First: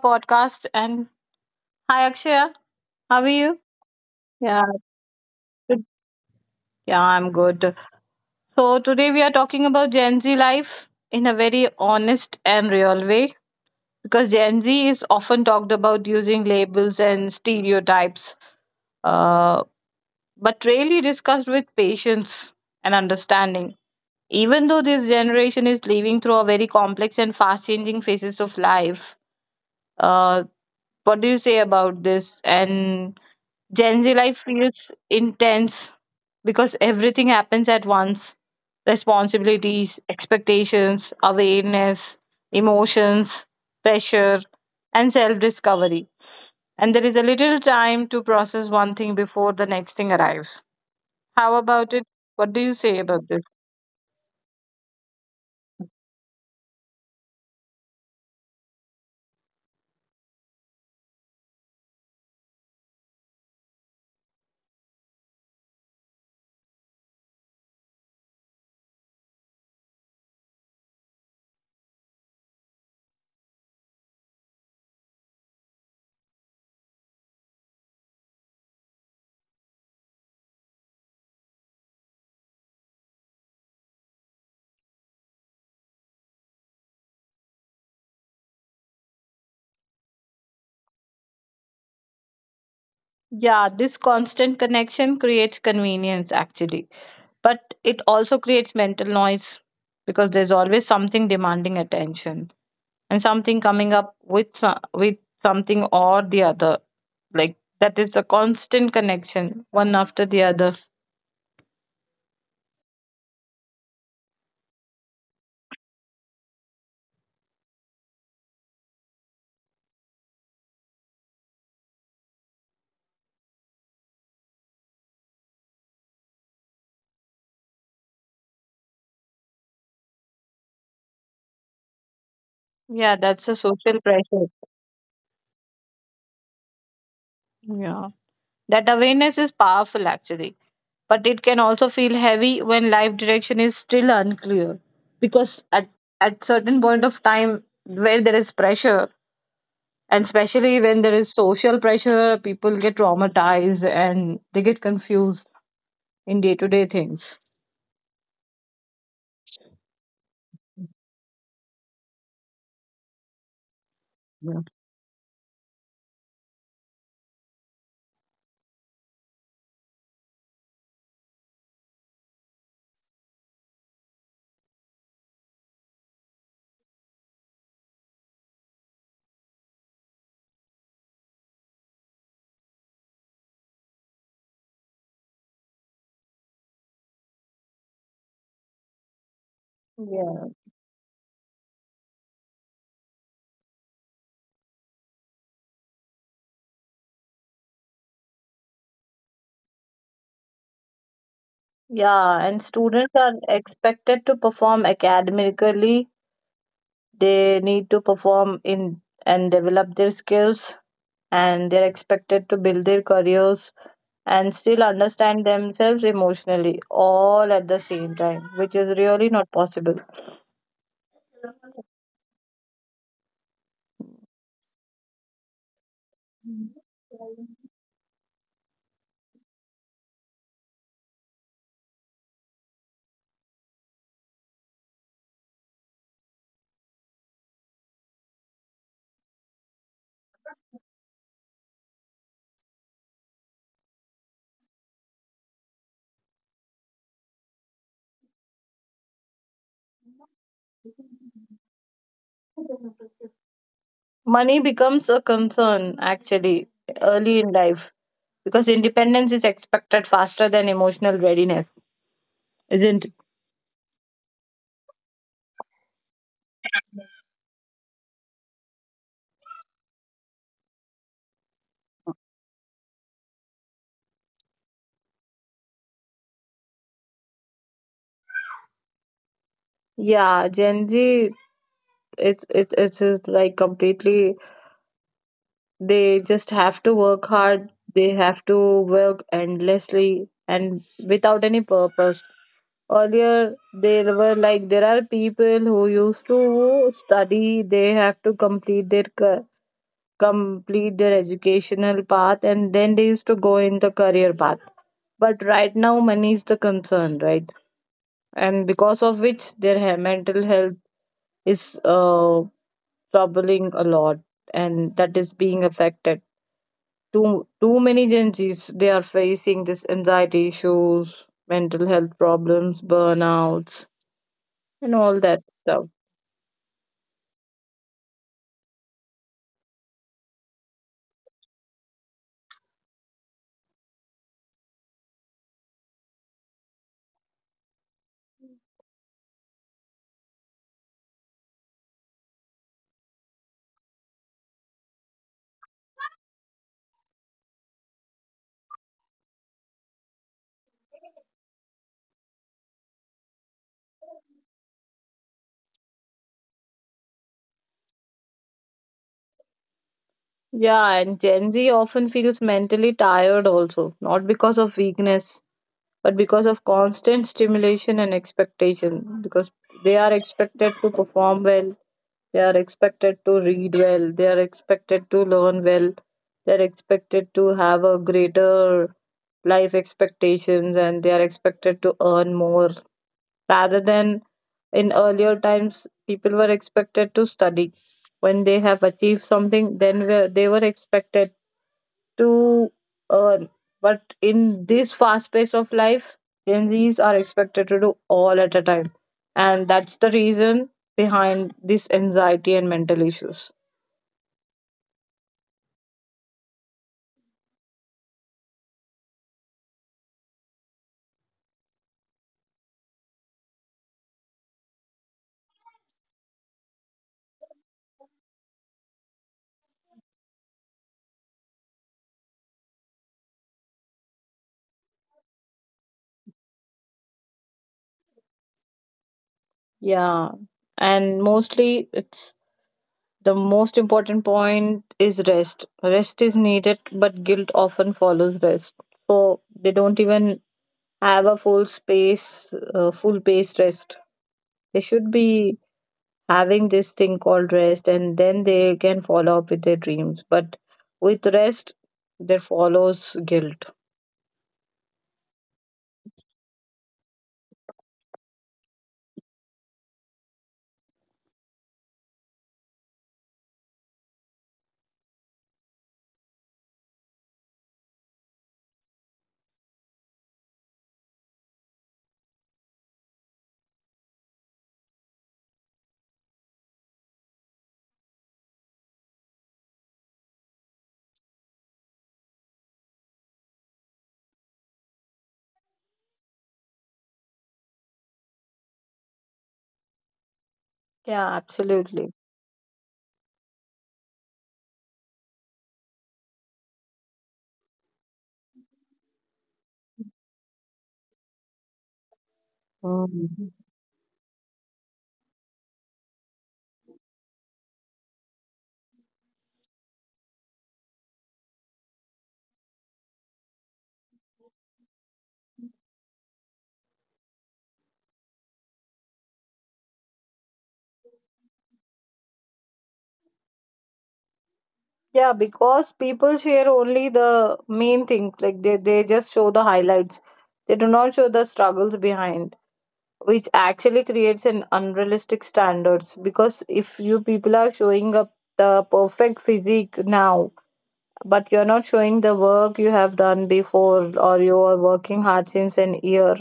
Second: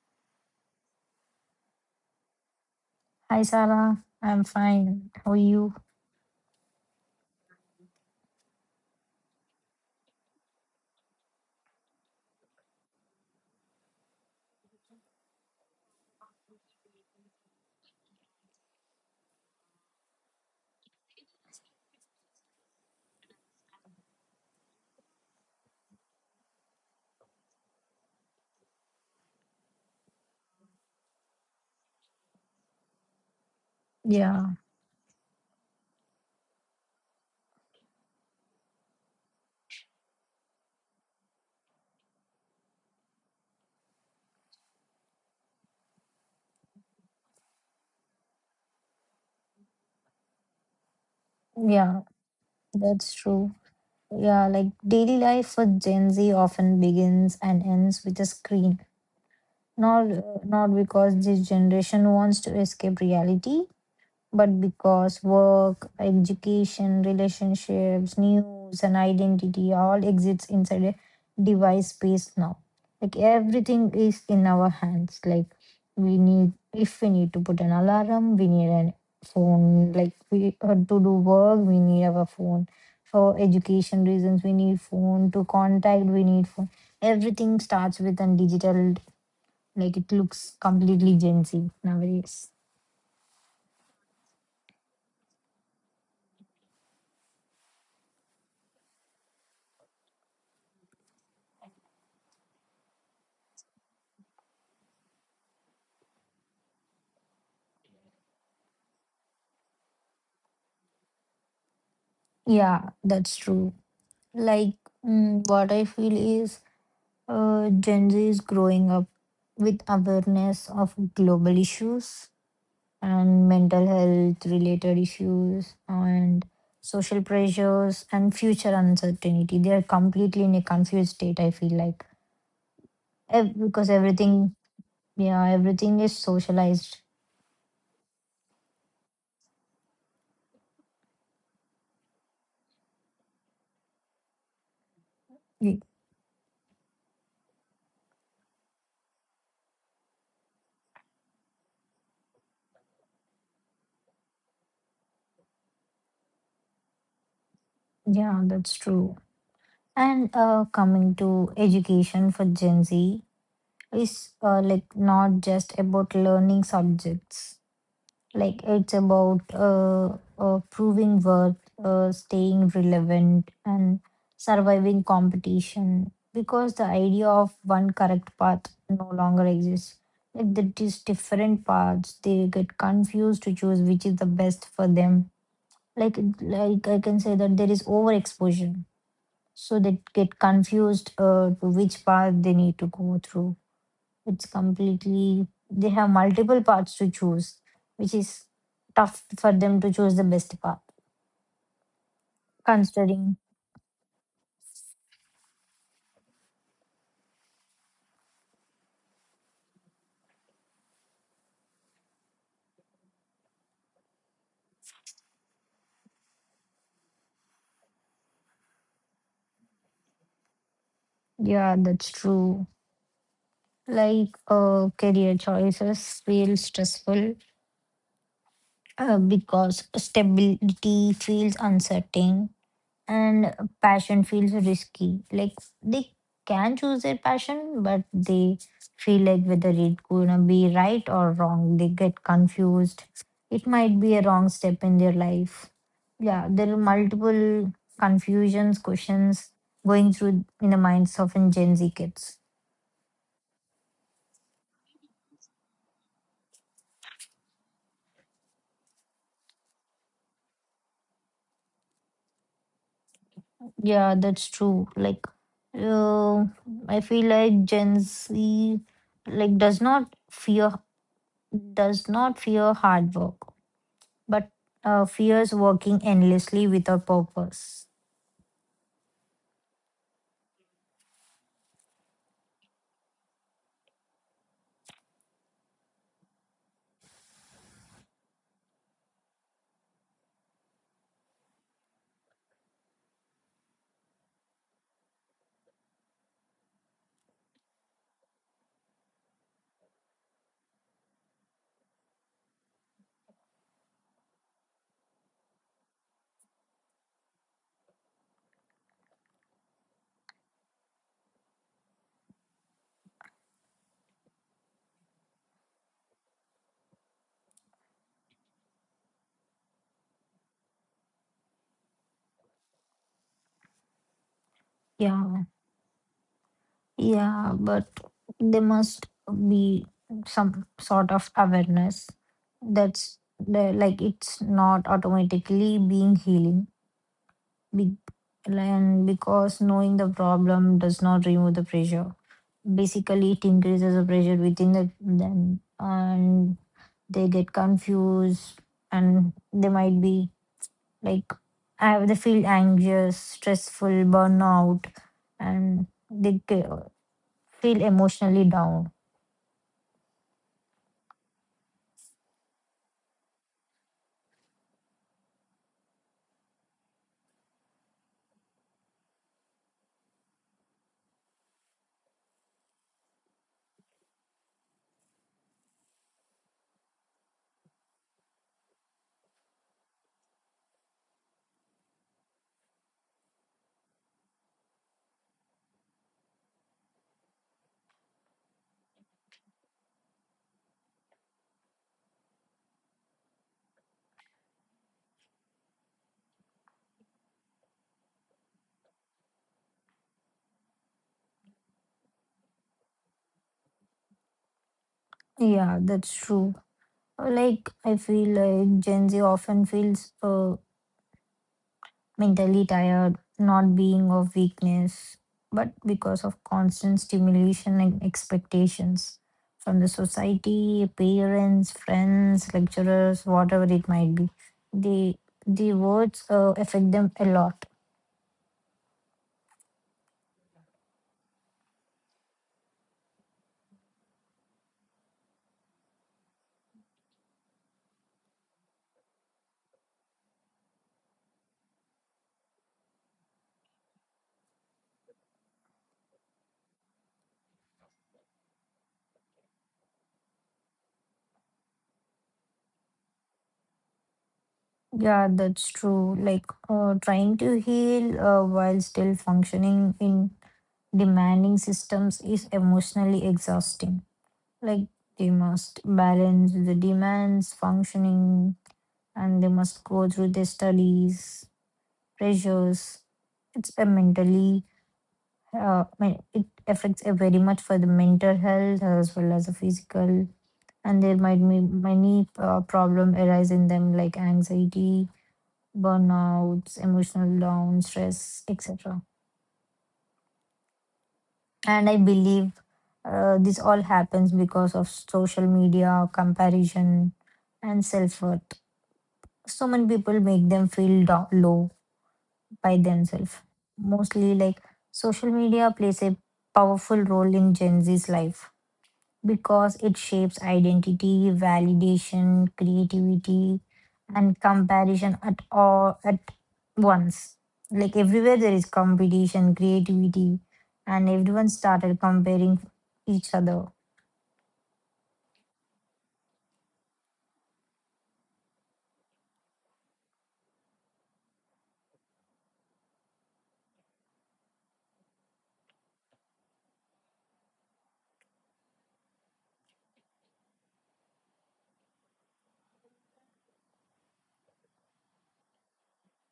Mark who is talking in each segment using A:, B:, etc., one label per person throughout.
A: podcast. And hi, Akshaya. How are
B: Hi,
A: you?
B: Sarah. I'm
A: Yeah,
B: fine. How are you?
A: good. Yeah, I'm good. So today we are talking about Gen Z life in a very honest and real way because Gen Z is often talked about using labels and stereotypes, uh, but rarely discussed with patience and understanding. Even though this generation is living through a very complex and fast-changing phases of life, uh, what do you say about this? And Gen Z life
B: Yeah,
A: feels intense because everything happens at once: responsibilities, expectations, awareness, emotions, pressure, and self discovery. And there is a little time to process one thing before the next thing arrives. How about
B: yeah,
A: it? What do you say
B: that's
A: about this?
B: true. Yeah, like daily life for Gen Z often begins and ends with a screen. Not because this generation wants to escape reality, but because work, education, relationships, news, and identity all exists inside a device space now. Like everything is in our hands. Like if we need to put an alarm, we need a phone. Like we had to do work, we need our phone. For education reasons, we need phone. To contact, we need phone. Everything starts with a digital. Like it looks completely Gen Z nowadays.
A: Yeah, this constant connection creates convenience actually, but it also creates mental noise because there's always something demanding attention, and something coming up with with something or the other, like that is a constant connection one after the other.
B: Yeah, that's true. Like, what I feel is Gen Z is growing up with awareness of global issues and mental health related issues and social pressures and future uncertainty. They are completely in a confused state, I feel like.
A: Yeah, that's a
B: Because
A: social pressure.
B: everything, yeah, everything is socialized.
A: Yeah, that awareness is powerful actually, but it can also feel heavy when life direction is still unclear, because
B: Y-
A: at certain point of time where there is pressure, and especially when there is social pressure people get traumatized and they get confused in day to day things.
B: Yeah, that's true. And coming to education for Gen Z is
A: Yeah
B: like not just about learning subjects. Like it's about proving worth, staying relevant, and surviving competition because the idea of one correct path no longer exists. Like these different paths, they get confused to choose which is the best for them. Like like I can say that there is overexposure, so they get
A: Yeah.
B: confused to which path they need to go through. It's completely, they have multiple paths to choose, which is tough for them to choose the best path.
A: Yeah, and students are
B: Considering,
A: expected to perform academically. They need to perform in and develop their skills, and they're expected to build their careers and still understand themselves emotionally all at the same time, which is really not possible.
B: yeah, that's true. Like career choices feel stressful because stability feels uncertain and passion feels risky. Like they can choose their passion, but they feel like whether it's gonna be right or wrong. They get confused. It might be a wrong step in their life. Yeah, there are multiple confusions, questions going through in the minds of in Gen Z kids.
A: Money becomes a concern actually early in life because independence is expected faster than emotional readiness, isn't it?
B: Yeah, that's true. Like, uh, I feel like Gen Z like does not fear hard work, but fears working endlessly without purpose.
A: Yeah, Gen Z, it's just like completely, they just have to work hard, they have to work endlessly and without any purpose. Earlier, there were like there are people who used to study, they have to complete their complete their educational path and then they used to go in the career path, but right now money is the concern, right? And because of which their mental health is troubling a lot, and that is being affected too. Too many Gen Z's, they are facing this anxiety issues, mental health problems, burnouts, and all that
B: Yeah,
A: stuff.
B: yeah, but there must be some sort of awareness that's there, like it's not automatically being healing. Be- And because knowing the problem does not remove the pressure. Basically, it increases the pressure within them, and they get confused, and they might be like, I have they feel anxious, stressful, burnout, and they feel emotionally down.
A: Yeah, and Gen Z often feels mentally tired also, not because of weakness but because of constant stimulation and expectation, because they are expected to perform well, they are expected to read well, they are expected to learn well, they are expected to have a greater life expectations, and they are expected to earn more, rather than in earlier times people were expected to study. When they have achieved something, then they were expected to earn. But in this fast pace of life, Gen Zs are expected to do all at a time. And that's the reason behind this anxiety and mental issues.
B: Yeah, that's true. Like, I feel like Gen Z often feels mentally tired, not being of weakness, but because of constant stimulation and expectations from the society, parents, friends, lecturers, whatever it might be. The the words affect them a lot.
A: Yeah. And mostly it's, the most important point is rest. Rest is needed, but guilt often follows rest. So they don't even have a full space, full pace rest. They should be having this thing called rest and then they can follow up with their dreams, but with rest there follows guilt.
B: Yeah, that's true. Like, trying to heal while still functioning in demanding systems is emotionally exhausting. Like they must balance the demands functioning, and they must go through their studies pressures. It's a mentally it affects a very much for the mental health as well as the physical, and there might be many problem arise in them like anxiety, burnouts, emotional down, stress, etc.
A: Yeah,
B: And I
A: absolutely.
B: believe this all happens because of social media comparison and self-worth. So many people make them feel down, low by themselves.
A: Mhm.
B: Mostly, like social media plays a powerful role in Gen Z's life because it shapes identity, validation, creativity, and comparison at all at once. Like everywhere, there is competition, creativity, and everyone started comparing each other.
A: Yeah, because people share only the main things, like they just show the highlights, they do not show the struggles behind, which actually creates an unrealistic standards. Because if you people are showing up the perfect physique now, but you're not showing the work you have done before, or you're working hard since an year,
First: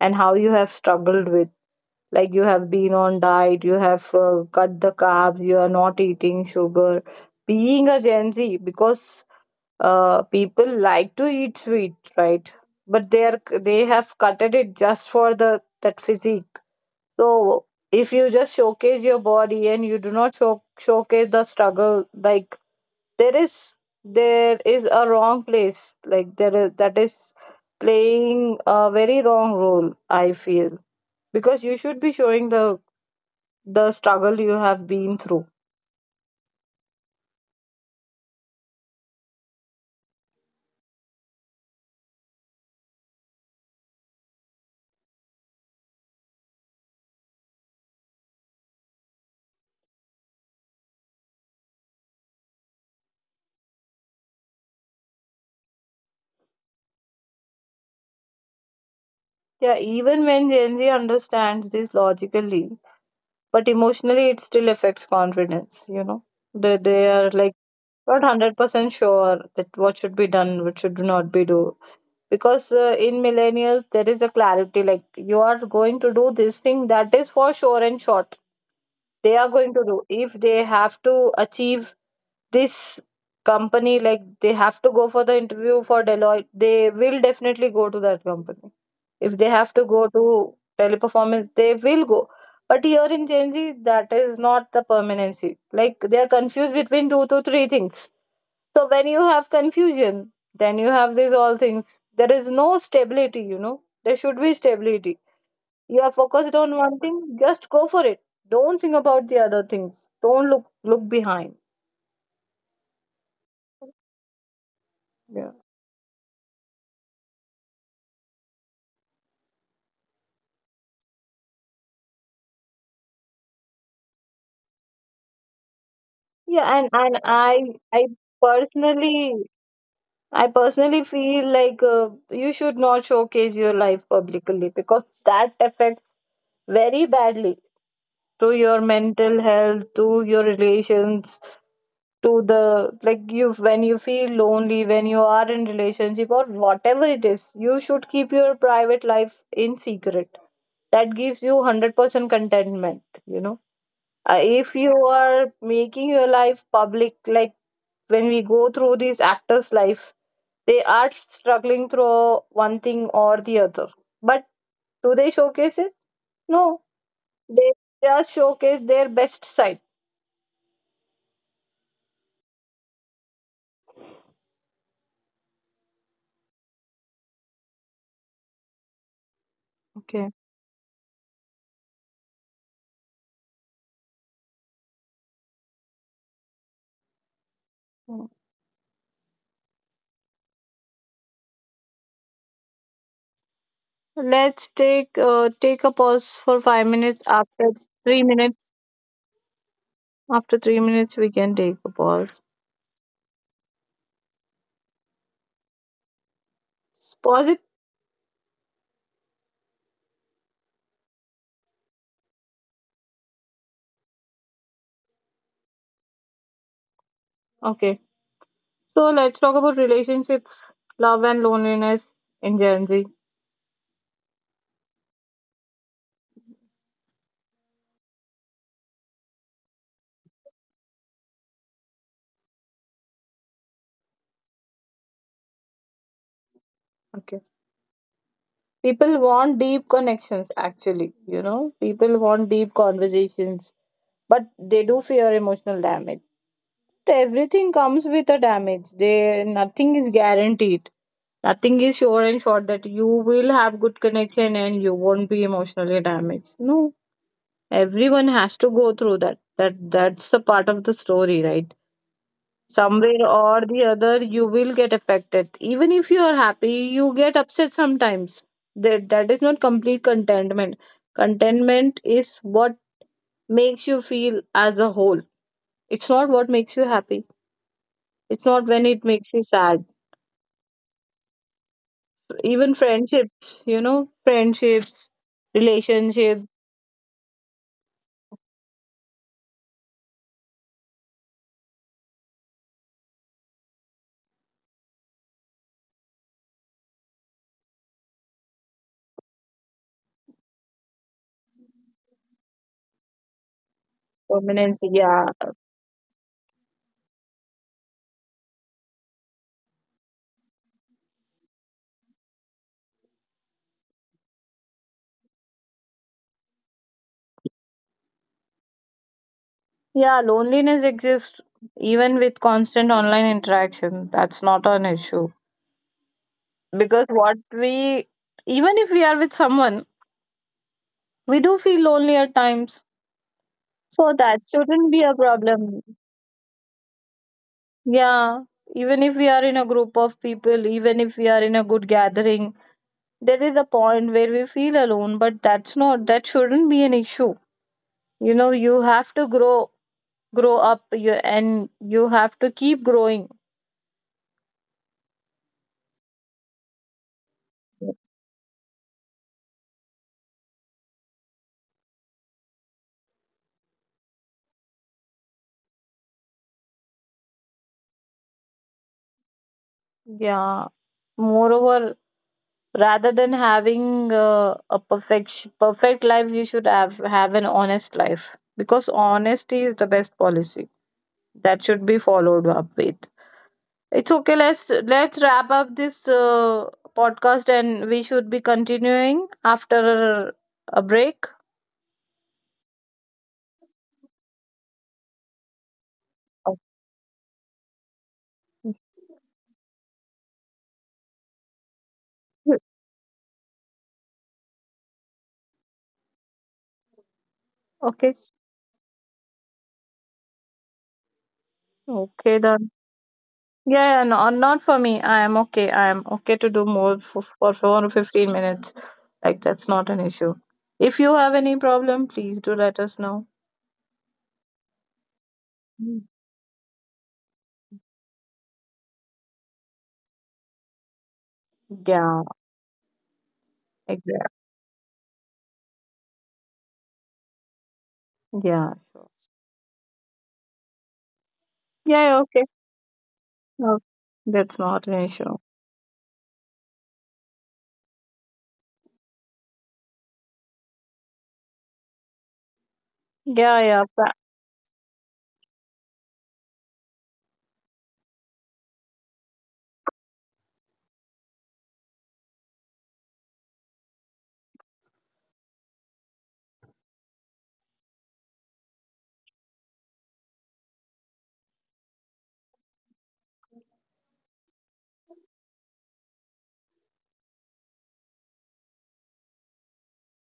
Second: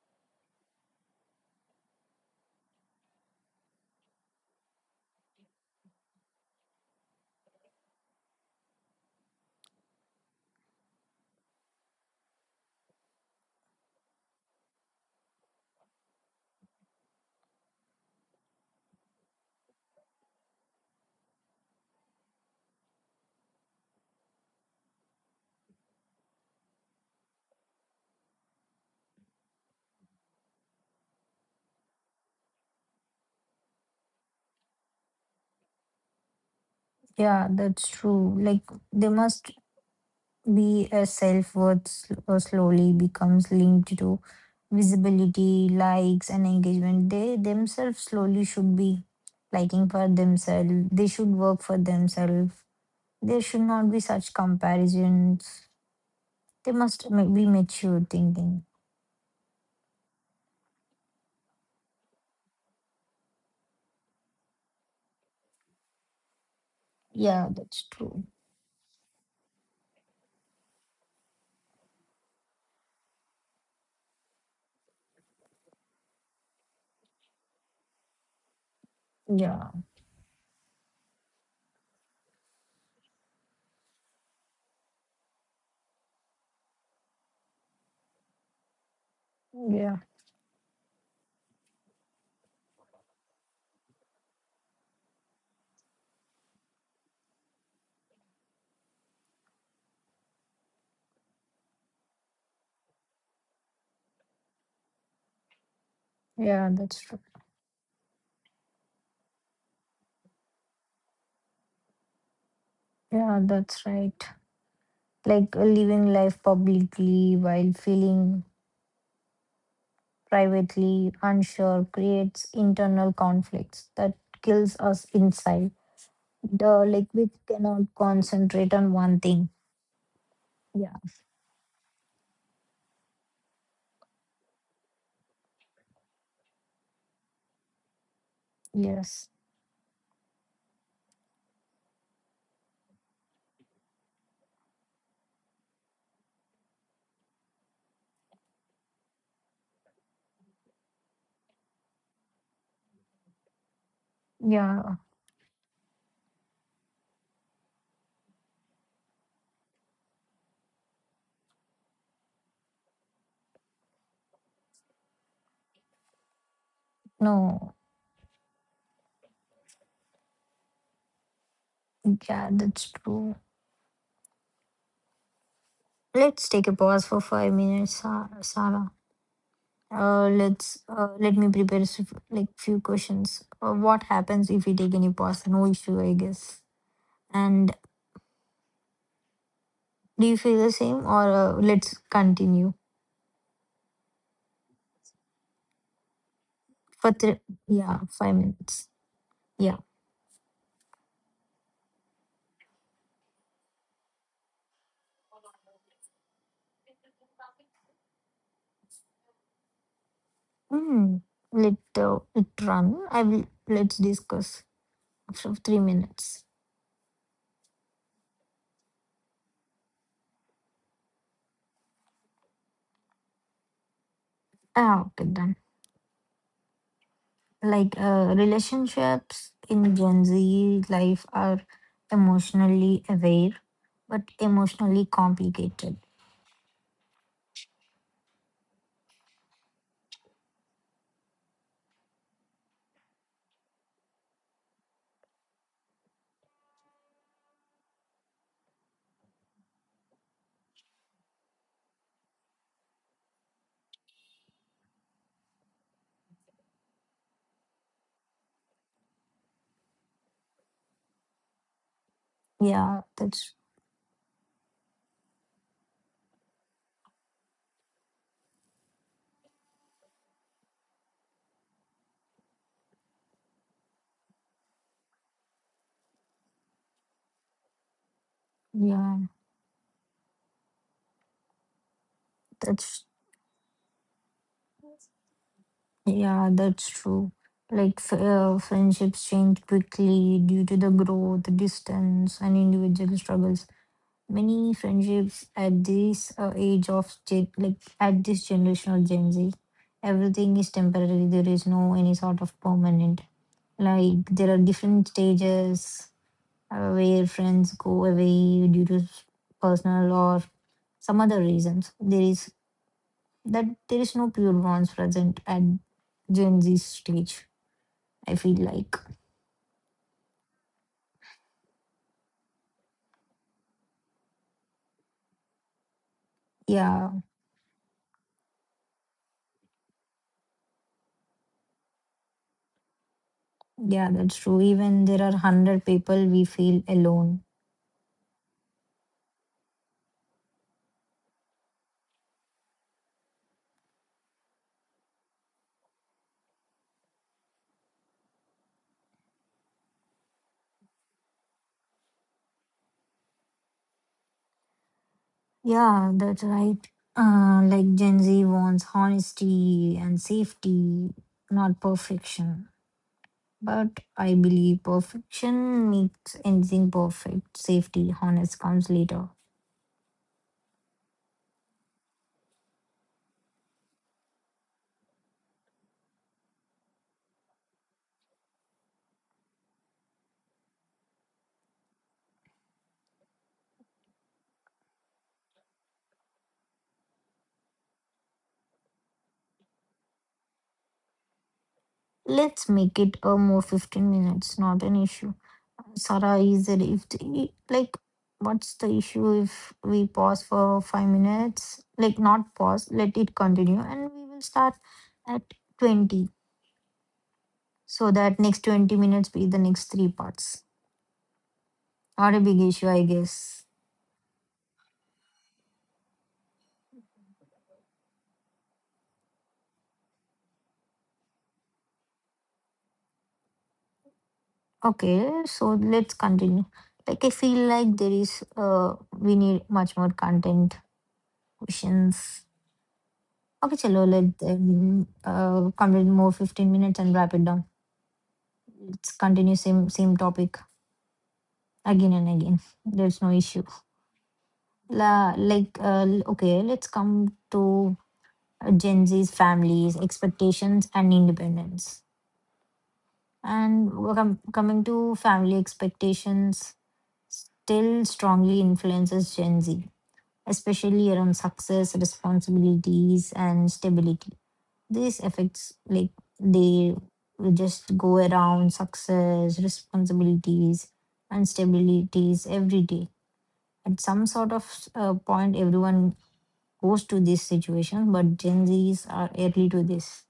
A: and how you have struggled with, like you have been on diet, you have cut the carbs, you are not eating sugar, being a Gen Z, because people like to eat sweet, right? But they have cutted it just for the that physique. So if you just showcase your body and you do not showcase the struggle, like there is, there is a wrong place, like there is, that is playing a very wrong role I feel, because you should be showing the struggle you have been through.
B: Yeah, that's true. Like they must be a self-worth slowly becomes linked to visibility, likes, and engagement. They themselves slowly should be liking for themselves. They should work for themselves. There should not be such comparisons. They must be mature thinking.
A: Yeah, even when Gen Z understands this logically, but emotionally it still affects confidence, you know. They are
B: Yeah,
A: like
B: that's
A: not
B: true.
A: 100% sure that what should be done, what should not be do, because in millennials there is a clarity, like you are going to do this thing, that is for sure and short. They are going
B: Yeah,
A: to do, if they have to achieve this company, like they have to go for the interview for Deloitte, they will definitely go to that company. If they have to
B: yeah,
A: go to Teleperformance, they will go. But here in Genji, that is not the permanency, like they are confused between two to three things. So when you have confusion then you have these all things, there is no stability, you know, there should be stability. You are focused
B: yeah,
A: on one
B: that's true.
A: thing, just go for it. Don't think about the other things. Don't look behind.
B: Yeah, that's right.
A: Yeah.
B: Like living life publicly while feeling privately, unsure, creates internal conflicts that kills us inside.
A: Yeah, and
B: The Like
A: and
B: we
A: I
B: cannot
A: I
B: concentrate on one
A: personally,
B: thing.
A: I
B: Yeah.
A: personally feel like you should not showcase your life publicly because that affects very badly to your
B: Yes.
A: mental health, to your relations, to the like you, when you feel lonely, when you are in relationship or whatever it is, you should keep your private life in secret. That gives you 100% contentment, you know. If you
B: Yeah.
A: are making your life public, like when we go through these actors life, they are struggling through one thing or the other, but do they showcase it? No. They
B: No.
A: just showcase their best side.
B: Yeah, that's true. Let's take a pause for 5 minutes, Sarah.
A: Okay.
B: Let's let me prepare like few questions. What happens if we take any pause? No issue, I guess. And do you feel the same, or let's continue
A: Let's take a pause for five
B: for
A: minutes.
B: three? Yeah,
A: Three
B: five
A: minutes,
B: minutes. Yeah.
A: after 3 minutes, we can take a pause. Pause it.
B: Hmm. Let it run. I will Let's discuss after 3 minutes.
A: Okay. So let's talk about relationships, love, and loneliness in Gen Z.
B: Ah, okay, done. Like relationships in Gen Z life are emotionally aware but emotionally complicated.
A: Okay. People want deep connections. Actually, you know, people want deep conversations, but they do fear emotional damage. Everything comes with a damage, they, nothing is guaranteed, nothing is sure and sure that you will have good connection and you won't be emotionally damaged. No, everyone has to go through that, that's a part of the story, right?
B: Yeah,
A: Somewhere
B: that's
A: or the other you will get affected, even if you are happy you get upset sometimes. That is not complete contentment. Contentment is what makes you feel as a whole. It's not what makes you happy, it's not when it
B: yeah,
A: makes you sad. Even
B: that's
A: friendships, you know, friendships, relationship,
B: yeah, that's true. Like friendships change quickly due to the growth, distance, and individual struggles. Many friendships at this like at this generational Gen Z, everything is temporary. There is no any sort of permanent. Like there are
A: permanence,
B: different
A: yeah.
B: stages where friends go away due to personal or some other reasons. There is That there is no pure bonds present at Gen Z stage. I feel like,
A: Yeah, loneliness exists even with constant online interaction, that's not an issue. Because
B: yeah,
A: what we, even if we are with someone, we do feel lonely at times. So
B: yeah,
A: that
B: that's true.
A: shouldn't be
B: Even
A: a
B: there are
A: problem.
B: 100 people we feel alone.
A: Yeah, even if we are in a group of people, even if we are in a good gathering, there is a point where we feel alone, but that's not, that shouldn't be an issue. You know, you have to grow, grow up you, and you have to keep growing.
B: Yeah, that's right. Like Gen Z wants honesty and safety, not perfection. But I believe perfection makes anything perfect. Safety, honest comes later.
A: Yeah. Moreover, rather than having a perfect life, you should have an honest life, because honesty is the best policy, that should be followed up with. It's okay. Let's wrap up this podcast, and we should be continuing after a break.
B: Let's make it a more 15 minutes, not an issue. Sarah,
A: Okay.
B: is it if the, like what's the issue if we pause for 5 minutes? Like not pause, let it continue and we will start at 20,
A: Okay.
B: so that next 20 minutes be the next three parts.
A: Okay.
B: Not a big
A: Then.
B: issue, I guess.
A: Yeah, yeah, no, not for me. I am okay. I am okay to do more for 4 or 15 minutes. Like, that's not an issue. If you have any problem, please do let us know.
B: Okay, so
A: Mm.
B: let's continue. Like I feel like there is we need much more content,
A: Yeah,
B: questions. Okay, chalo, let
A: exactly.
B: complete more 15 minutes and wrap it down.
A: Yeah, sure.
B: Let's continue same topic
A: Yeah,
B: again
A: yeah,
B: and
A: okay.
B: again. There's no issue.
A: No, that's not an issue.
B: Okay, let's come to Gen Z's families expectations and independence.
A: Yeah, yeah.
B: And coming to family expectations, still strongly influences Gen Z, especially around success, responsibilities, and stability. These effects, like they just go around success, responsibilities, and stabilities every day. At some sort of point, everyone goes to this situation, but Gen Zs are early to this.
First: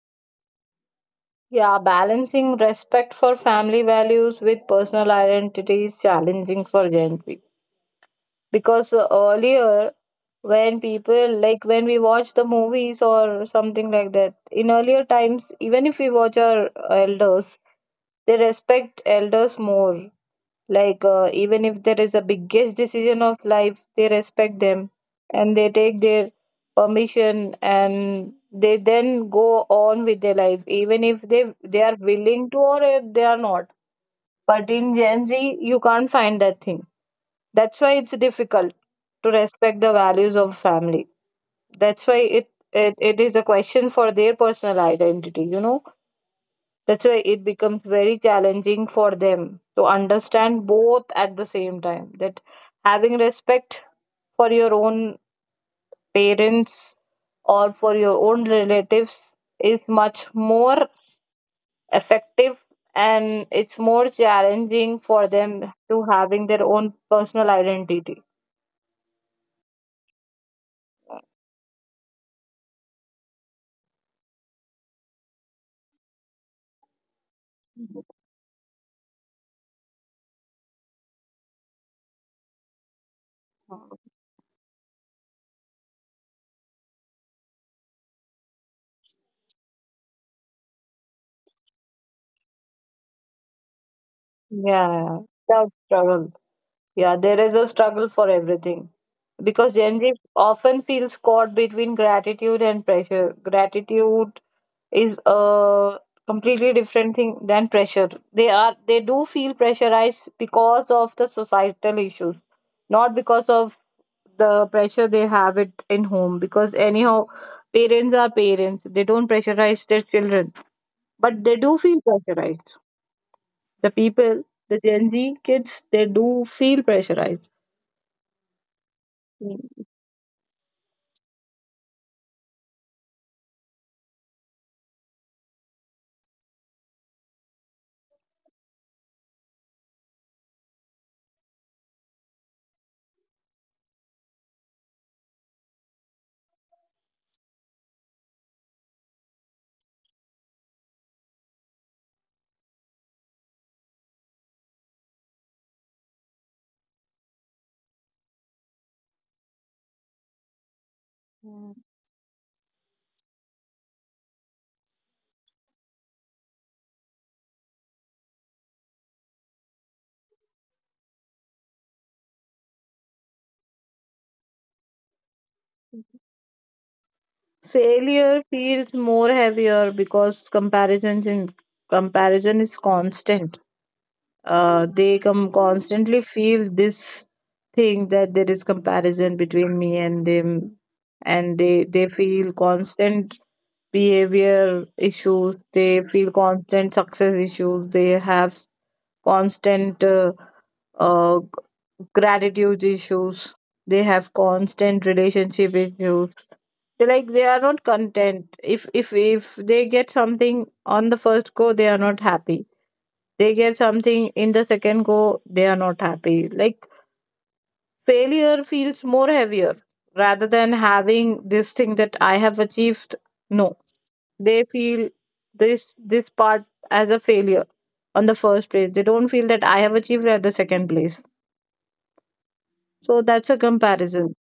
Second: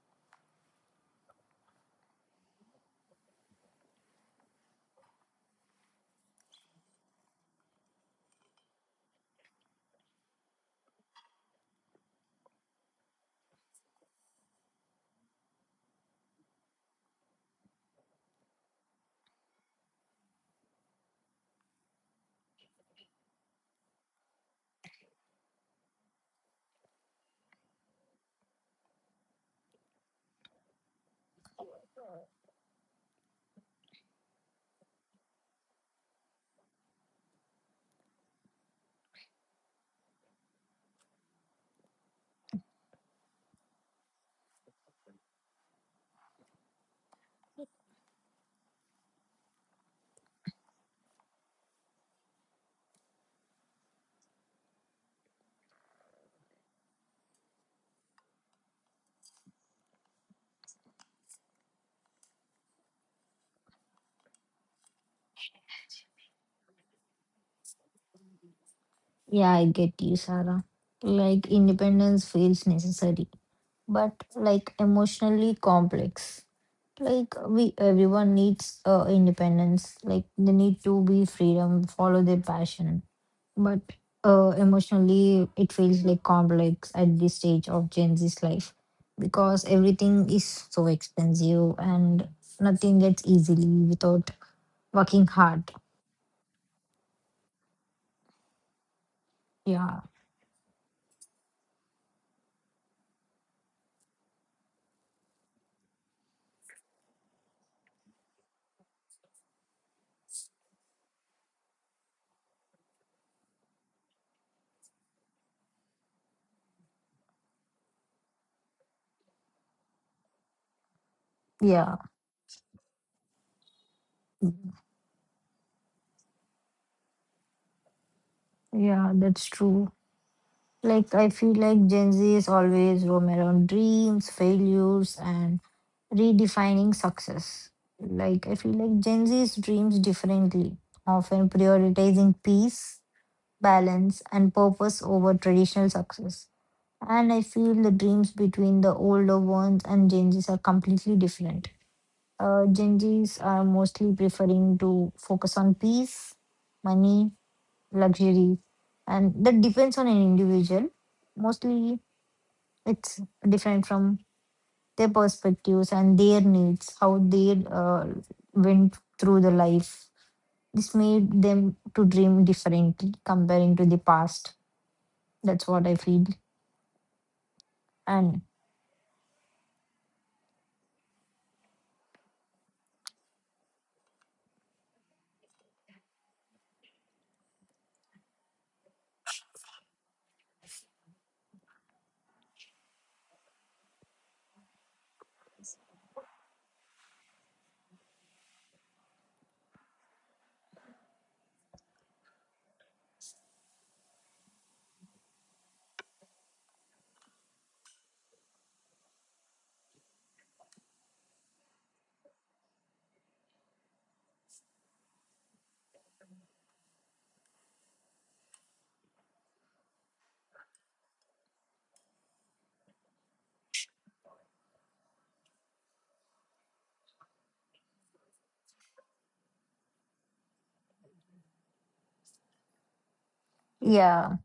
A: Balancing respect for family values with personal identity is challenging for Gen Z. Because earlier, when people, like when we watch the movies or something like that in earlier times, even if we watch our elders, they respect elders more. Like even if there is a biggest decision of life, they respect them and they take their permission, and they then go on with their life, even if they are willing to or if they are not. But in Gen Z you can't find that thing. That's why it's difficult to respect the values of family, that's why it is a question for their personal identity, you know. That's why it becomes very challenging for them to understand both at the same time, that having respect for your own parents or for your own relatives is much more effective, and it's more challenging for them to having their own personal identity.
B: Yeah, I get you, Sarah. Like independence feels necessary but like emotionally complex. Like we
A: Yeah.
B: everyone needs independence. Like they need to be freedom, follow their passion. But emotionally, it feels like complex at this stage of Gen Z's life because everything is so expensive and nothing gets easily without
A: Yeah.
B: working
A: Tough
B: hard.
A: struggle. Yeah, there is a struggle for everything, because Gen
B: Yeah,
A: Z often feels caught between gratitude and pressure. Gratitude is a completely different thing than pressure. They do feel pressurized because of the societal issues, not because of the pressure they have it in home. Because anyhow, parents are parents. They don't pressurize their children, but they do
B: yeah,
A: feel pressurized. The people, the Gen Z kids, they do feel pressurized.
B: yeah. That's true. Like I feel like Gen Z is always roam around dreams, failures, and redefining success. Like I feel like Gen Z's dreams differently, often prioritizing peace, balance, and purpose over traditional success. And I feel the dreams between the older ones and Gen Z's are completely different. Gen Z's are mostly preferring to focus on peace, money, luxury, and that depends on an individual.
A: Mm.
B: Mostly, it's different from their perspectives and their needs. How they went through the life, this made them to dream differently comparing to the past. That's what I feel.
A: Failure
B: And
A: feels more heavier because comparison is constant. They come constantly feel this thing that there is comparison between me and them, and they feel constant behavior issues. They feel constant success issues. They have constant uh, gratitude issues. They have constant relationship issues, they like they are not content. If they get something on the first go, they are not happy. They get something in the second go, they are not happy. Like, failure feels more heavier rather than having this thing that I have achieved. No, they feel this, this part as a failure. On the first place, they don't feel that I have achieved at the second place. So that's a comparison.
B: yeah,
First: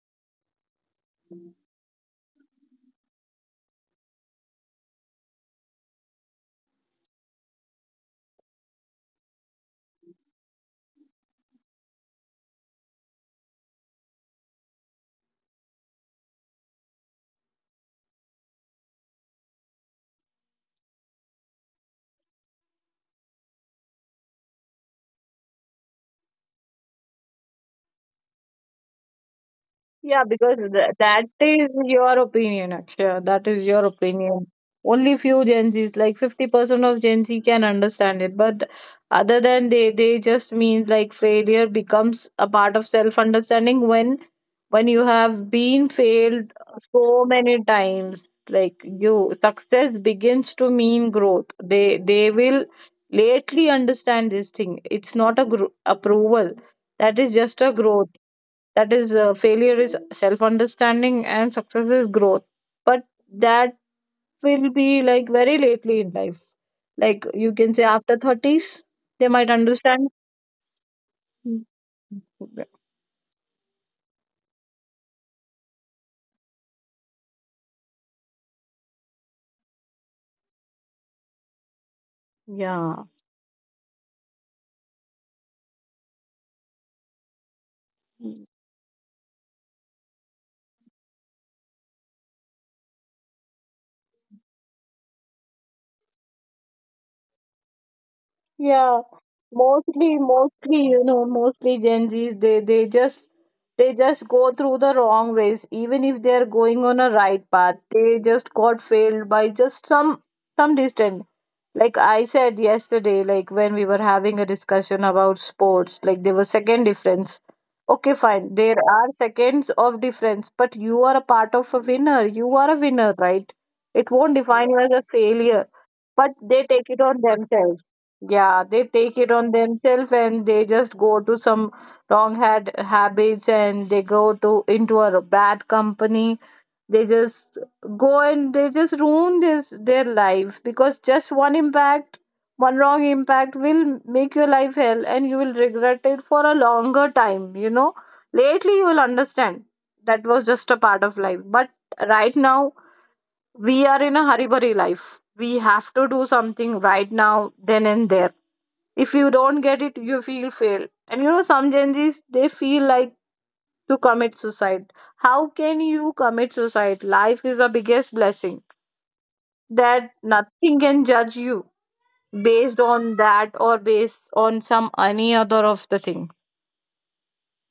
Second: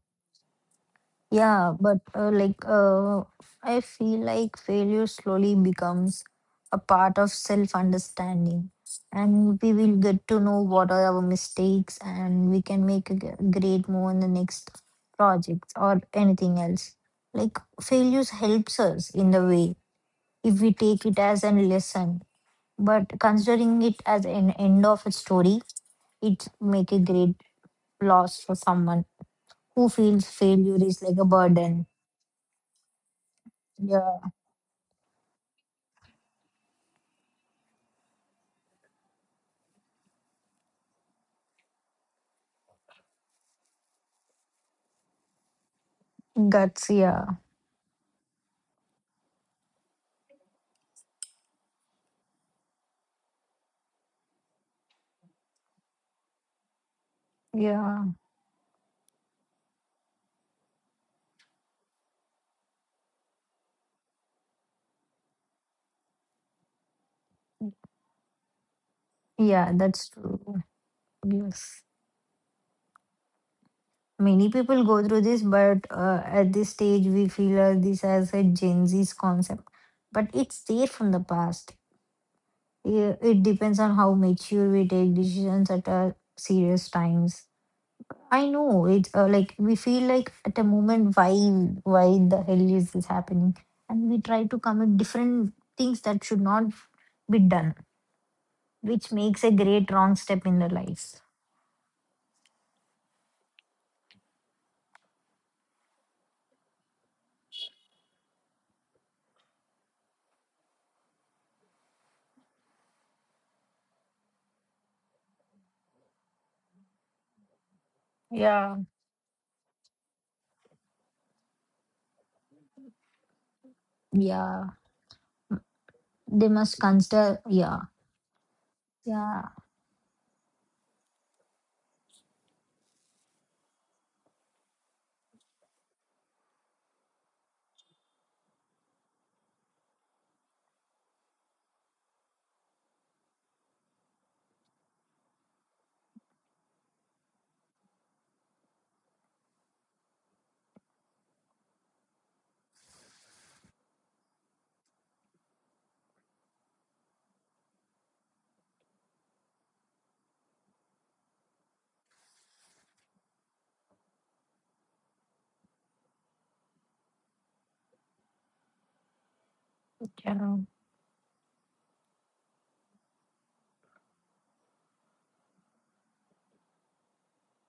B: yeah, but I feel like failure slowly becomes a part of self understanding, and we will get to know what are our mistakes, and we can make a great move in the next projects or anything else. Like failures helps us in the way if we take it as a lesson, but considering it as an end of a story, it make a great loss for someone who
A: Yeah,
B: feels
A: because
B: failure is like
A: that
B: a
A: is
B: burden.
A: your opinion, Akshay. That is your
B: Yeah.
A: opinion. Only few Gen Zs, like 50% of Gen Z can understand it. But other than they just mean like failure becomes a part of self-understanding when you have been failed
B: Guts,
A: so
B: yeah.
A: many times. Like you, success begins to mean growth. They will lately understand this thing. It's not a gr approval. That is just a growth.
B: Yeah.
A: That is, failure is self understanding and success is growth, but that will be like very lately in life. Like you can say after thirties they might
B: Yeah,
A: understand.
B: that's true. Yes. Many people go through this, but at this stage, we feel this as a Gen Z's concept. But it's there from the past.
A: Yeah.
B: Yeah, it depends on how mature we take decisions at serious times. I know it's like we feel like at a moment, why the hell is this happening? And we try to commit different things that should not be done,
A: Yeah,
B: which makes a great wrong step in the
A: you
B: life.
A: know, mostly Gen Zs, they just go through the wrong ways, even if they are going on a right path. They just got failed by just some distant. Like I said yesterday, like when we were having a discussion about sports, like there was second difference. Okay, fine. There
B: Yeah.
A: are seconds of difference, but you are a part of a winner. You are a winner, right? It won't define
B: Yeah,
A: you as a failure, but
B: they
A: they
B: must
A: take it on
B: consider. Yeah,
A: themselves. Yeah, they take it
B: yeah,
A: on themselves and they just go to some wrong had habits and they go to into a bad company. They just go and they just ruin this their life because just one impact, one wrong impact will make your life hell and you will regret it for a longer time, Lately you will understand that was just a part of life. But right now we are in a hurry burry life. We have to do something right now, then and there. If you don't get it, you feel failed. And some Gen Zs, they feel like to commit suicide. How can you commit suicide? Life is the biggest blessing that
B: yeah.
A: nothing can judge you based on that or based on some any other of the thing.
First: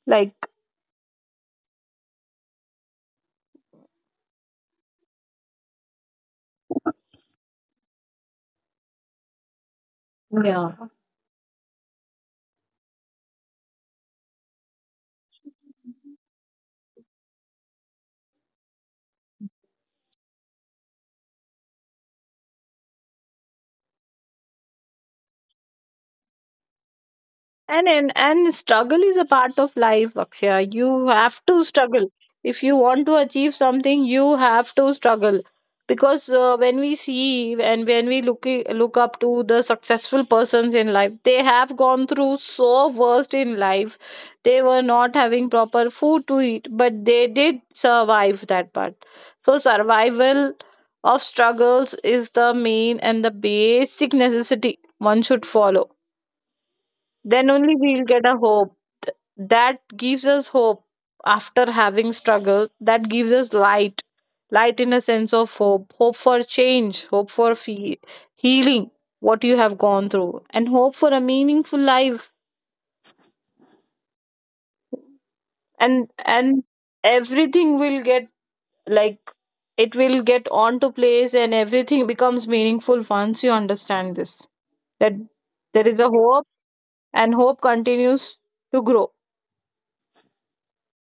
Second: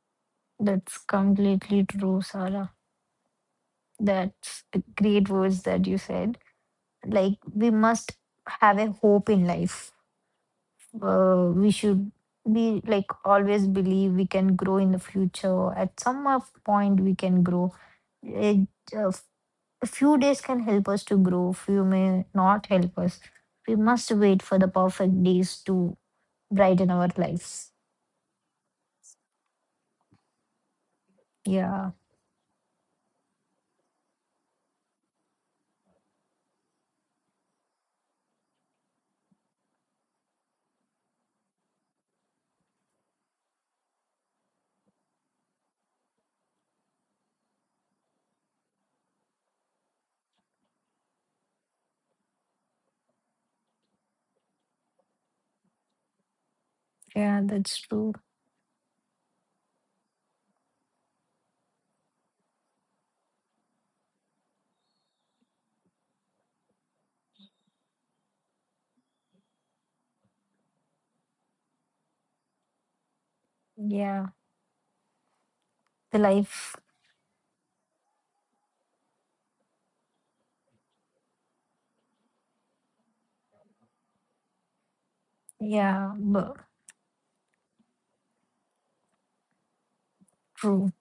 A: Like,
B: That's completely true, Sarah. That's the great words that you said. Like we must have a hope in life.
A: yeah.
B: We should be like always believe we can grow in the future. At some of point, we can grow. It, uh, a few days can help us to grow. Few may not help us. We must wait for the perfect days to brighten our lives.
A: And struggle is a part of life, Akshaya. You have to
B: Yeah.
A: struggle. If you want to achieve something, you have to struggle. Because when we see and when we look look up to the successful persons in life, they have gone through so worst in life. They were not having proper food to eat, but they did survive that part. So, survival of struggles is the main and the basic necessity one should follow.
B: Yeah,
A: Then only
B: that's
A: we'll
B: true.
A: get a hope. Th- that gives us hope. After having struggle, that gives us light, light in a sense of hope, hope for change, hope for healing what you have gone through, and hope for a meaningful life.
B: Yeah,
A: and
B: the
A: and
B: life.
A: everything will get, like, it will get on to place and everything becomes meaningful once you understand this, that there is a
B: Yeah,
A: hope, and hope continues to grow.
B: true.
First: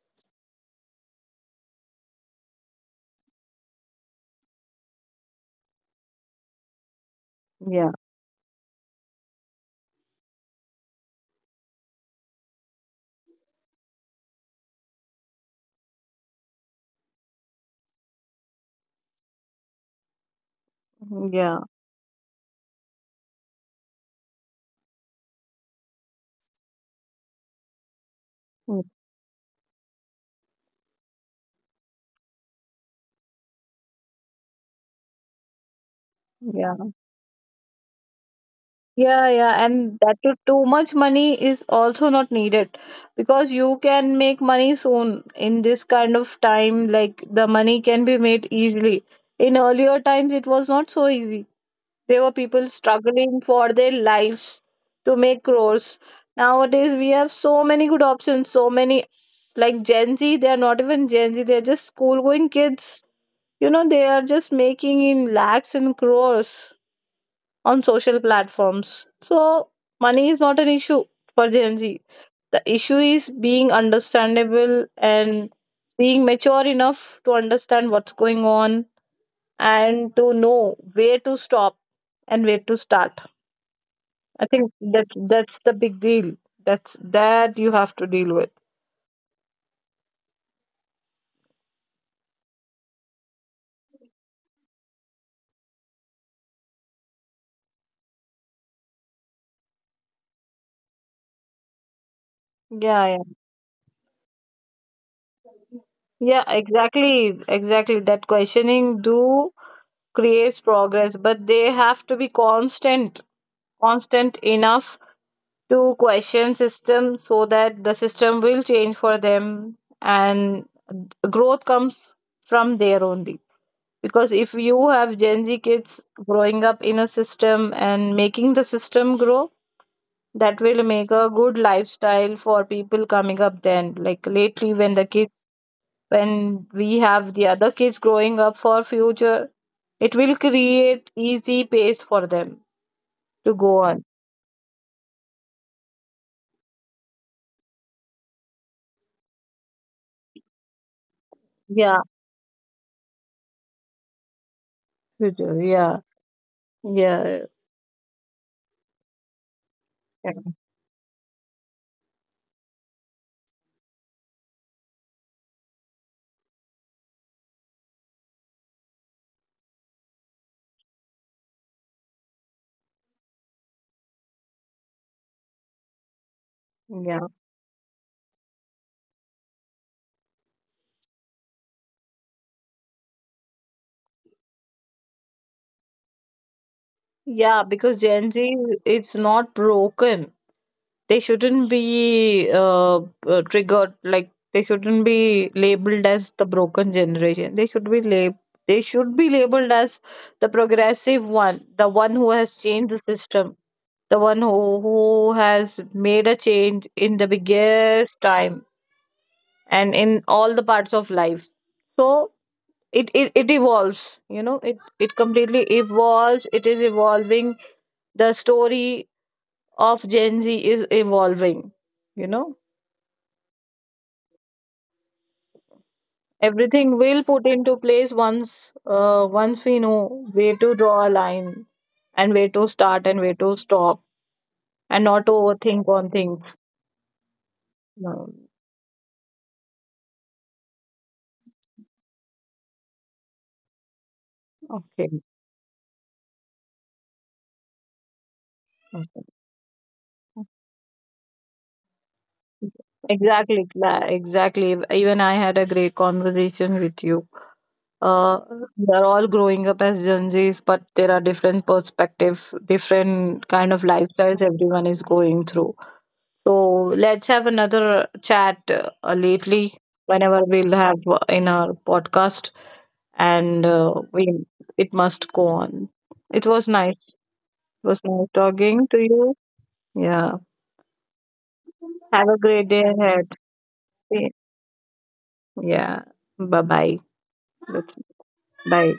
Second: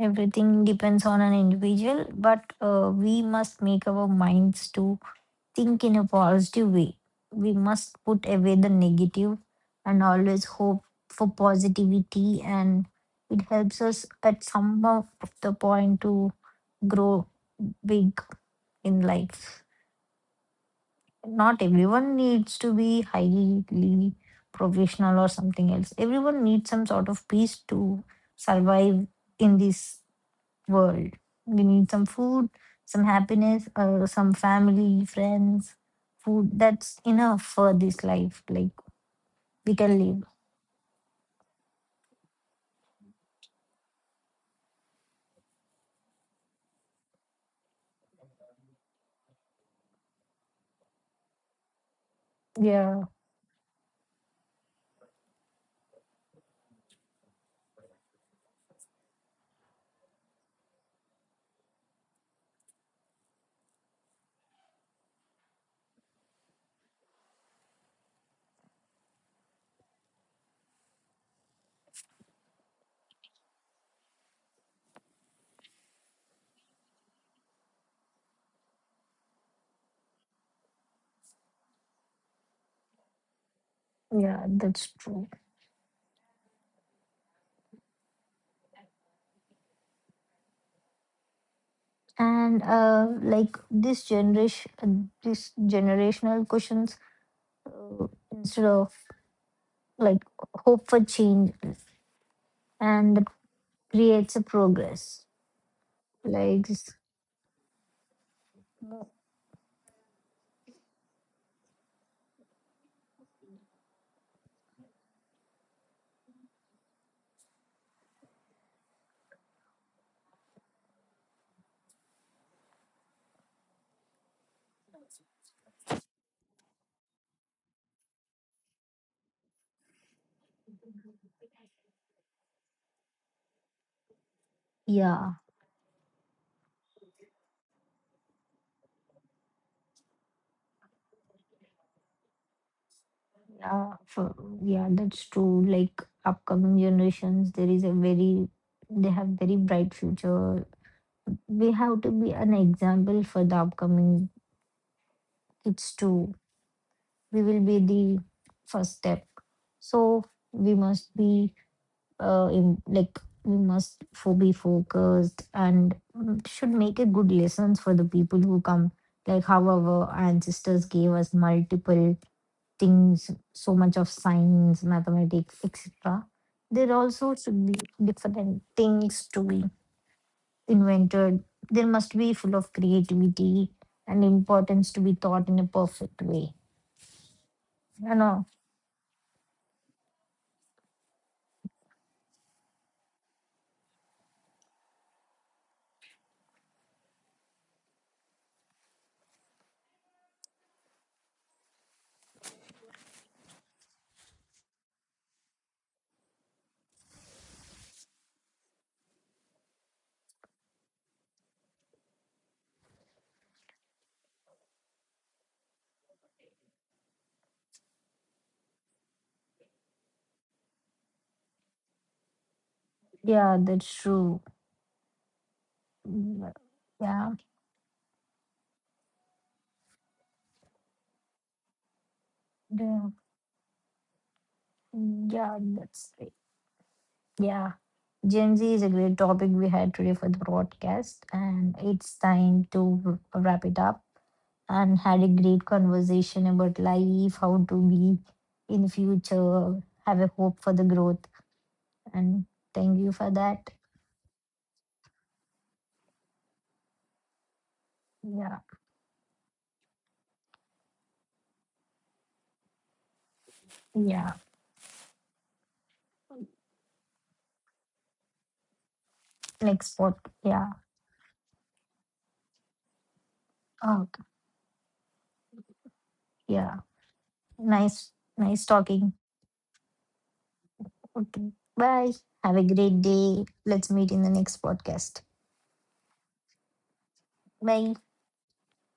B: Everything depends on an individual, but we must make our minds to think in a positive way. We
A: Yeah.
B: must put away the negative and always hope for positivity, and it helps us at some of the point to grow big in life.
A: Yeah.
B: Not everyone needs to be highly professional or something else. Everyone needs some sort of peace to survive in this world. We need some food, some happiness, some family, friends, food.
A: Yeah,
B: That's enough for this life. Like
A: yeah,
B: we
A: and
B: can
A: that
B: live.
A: too much money is also not needed because you can make money soon in this kind of time. Like, the money can be made easily. In earlier times, it was not so easy. There were people
B: Yeah,
A: struggling for their lives to make crores. Nowadays, we have so many good options, so many, like Gen Z, they are not even Gen Z, they're just school going kids. You know, they are just making in lakhs and crores on social platforms. So, money is not an issue for Gen Z. The issue is being understandable and being mature enough to understand what's going on, and to know where to stop and where to start. I
B: yeah,
A: think
B: that's true.
A: that's the big deal. That's that you have to deal with.
B: And like this generation, this generational questions instead of like hope for change.
A: Yeah,
B: And the creates a progress
A: yeah. Yeah,
B: like
A: exactly. Exactly. That questioning do creates progress, but they have to be constant, constant enough to question system so that the system will change for them, and growth comes from there only. Because if you have Gen Z kids growing up in a system and making the system grow, that will make a good lifestyle for people coming up. Then, like, lately when the
B: yeah.
A: kids, when we have the other kids growing up for future, it will create easy pace for them to go
B: Yeah,
A: on.
B: for, yeah, that's true. Like upcoming generations, there is a very they have very bright future. We
A: Yeah.
B: have to be an example for the upcoming
A: Future,
B: kids
A: yeah.
B: too.
A: Yeah.
B: We will be the first step, so
A: Yeah.
B: we must be in, like we must be focused and should make a good lessons for the people who come. Like how our ancestors gave us multiple things, so much of science, mathematics, etc. There
A: Yeah.
B: also should be different things to be invented. There must be full of creativity and importance to be taught in a perfect way.
A: Yeah, because
B: You
A: Gen Z,
B: know,
A: it's not broken. They shouldn't be triggered. Like, they shouldn't be labeled as the broken generation. They should be they should be labeled as the progressive one, the one who has changed the system, the one who has made a change in the biggest time and in all the parts of life. So it evolves, you know, it completely evolves. It is evolving. The story of Gen Z is evolving, you know.
B: yeah, that's true. Mm,
A: Everything will
B: Yeah,
A: put into place once, once we know where to draw a line and where to start
B: yeah,
A: and where to stop, and not to
B: yeah,
A: overthink on
B: that's right.
A: things.
B: Yeah,
A: No.
B: Gen Z is a great topic we had today for the broadcast, and it's time to wrap it up. And
A: Okay.
B: had a great conversation about life, how to be in
A: Okay.
B: future, have a hope for the growth. And thank you for
A: Exactly.
B: that.
A: Exactly, even I had a great conversation with you. uh,
B: Yeah.
A: we are all growing up as Gen Zs, but there are different perspective, different kind of
B: Yeah.
A: lifestyles everyone is going through. So let's have another chat lately
B: Next spot.
A: whenever
B: Yeah.
A: we'll have, in our podcast, and
B: Okay.
A: we it must go on. It was
B: Yeah.
A: nice. It was
B: Nice.
A: nice
B: Nice
A: talking to
B: talking.
A: you. Yeah.
B: Okay. Bye.
A: Have a
B: Have a
A: great day
B: great
A: ahead.
B: day. Let's meet in the next podcast.
A: Yeah. Bye bye.
B: Bye.
A: Bye.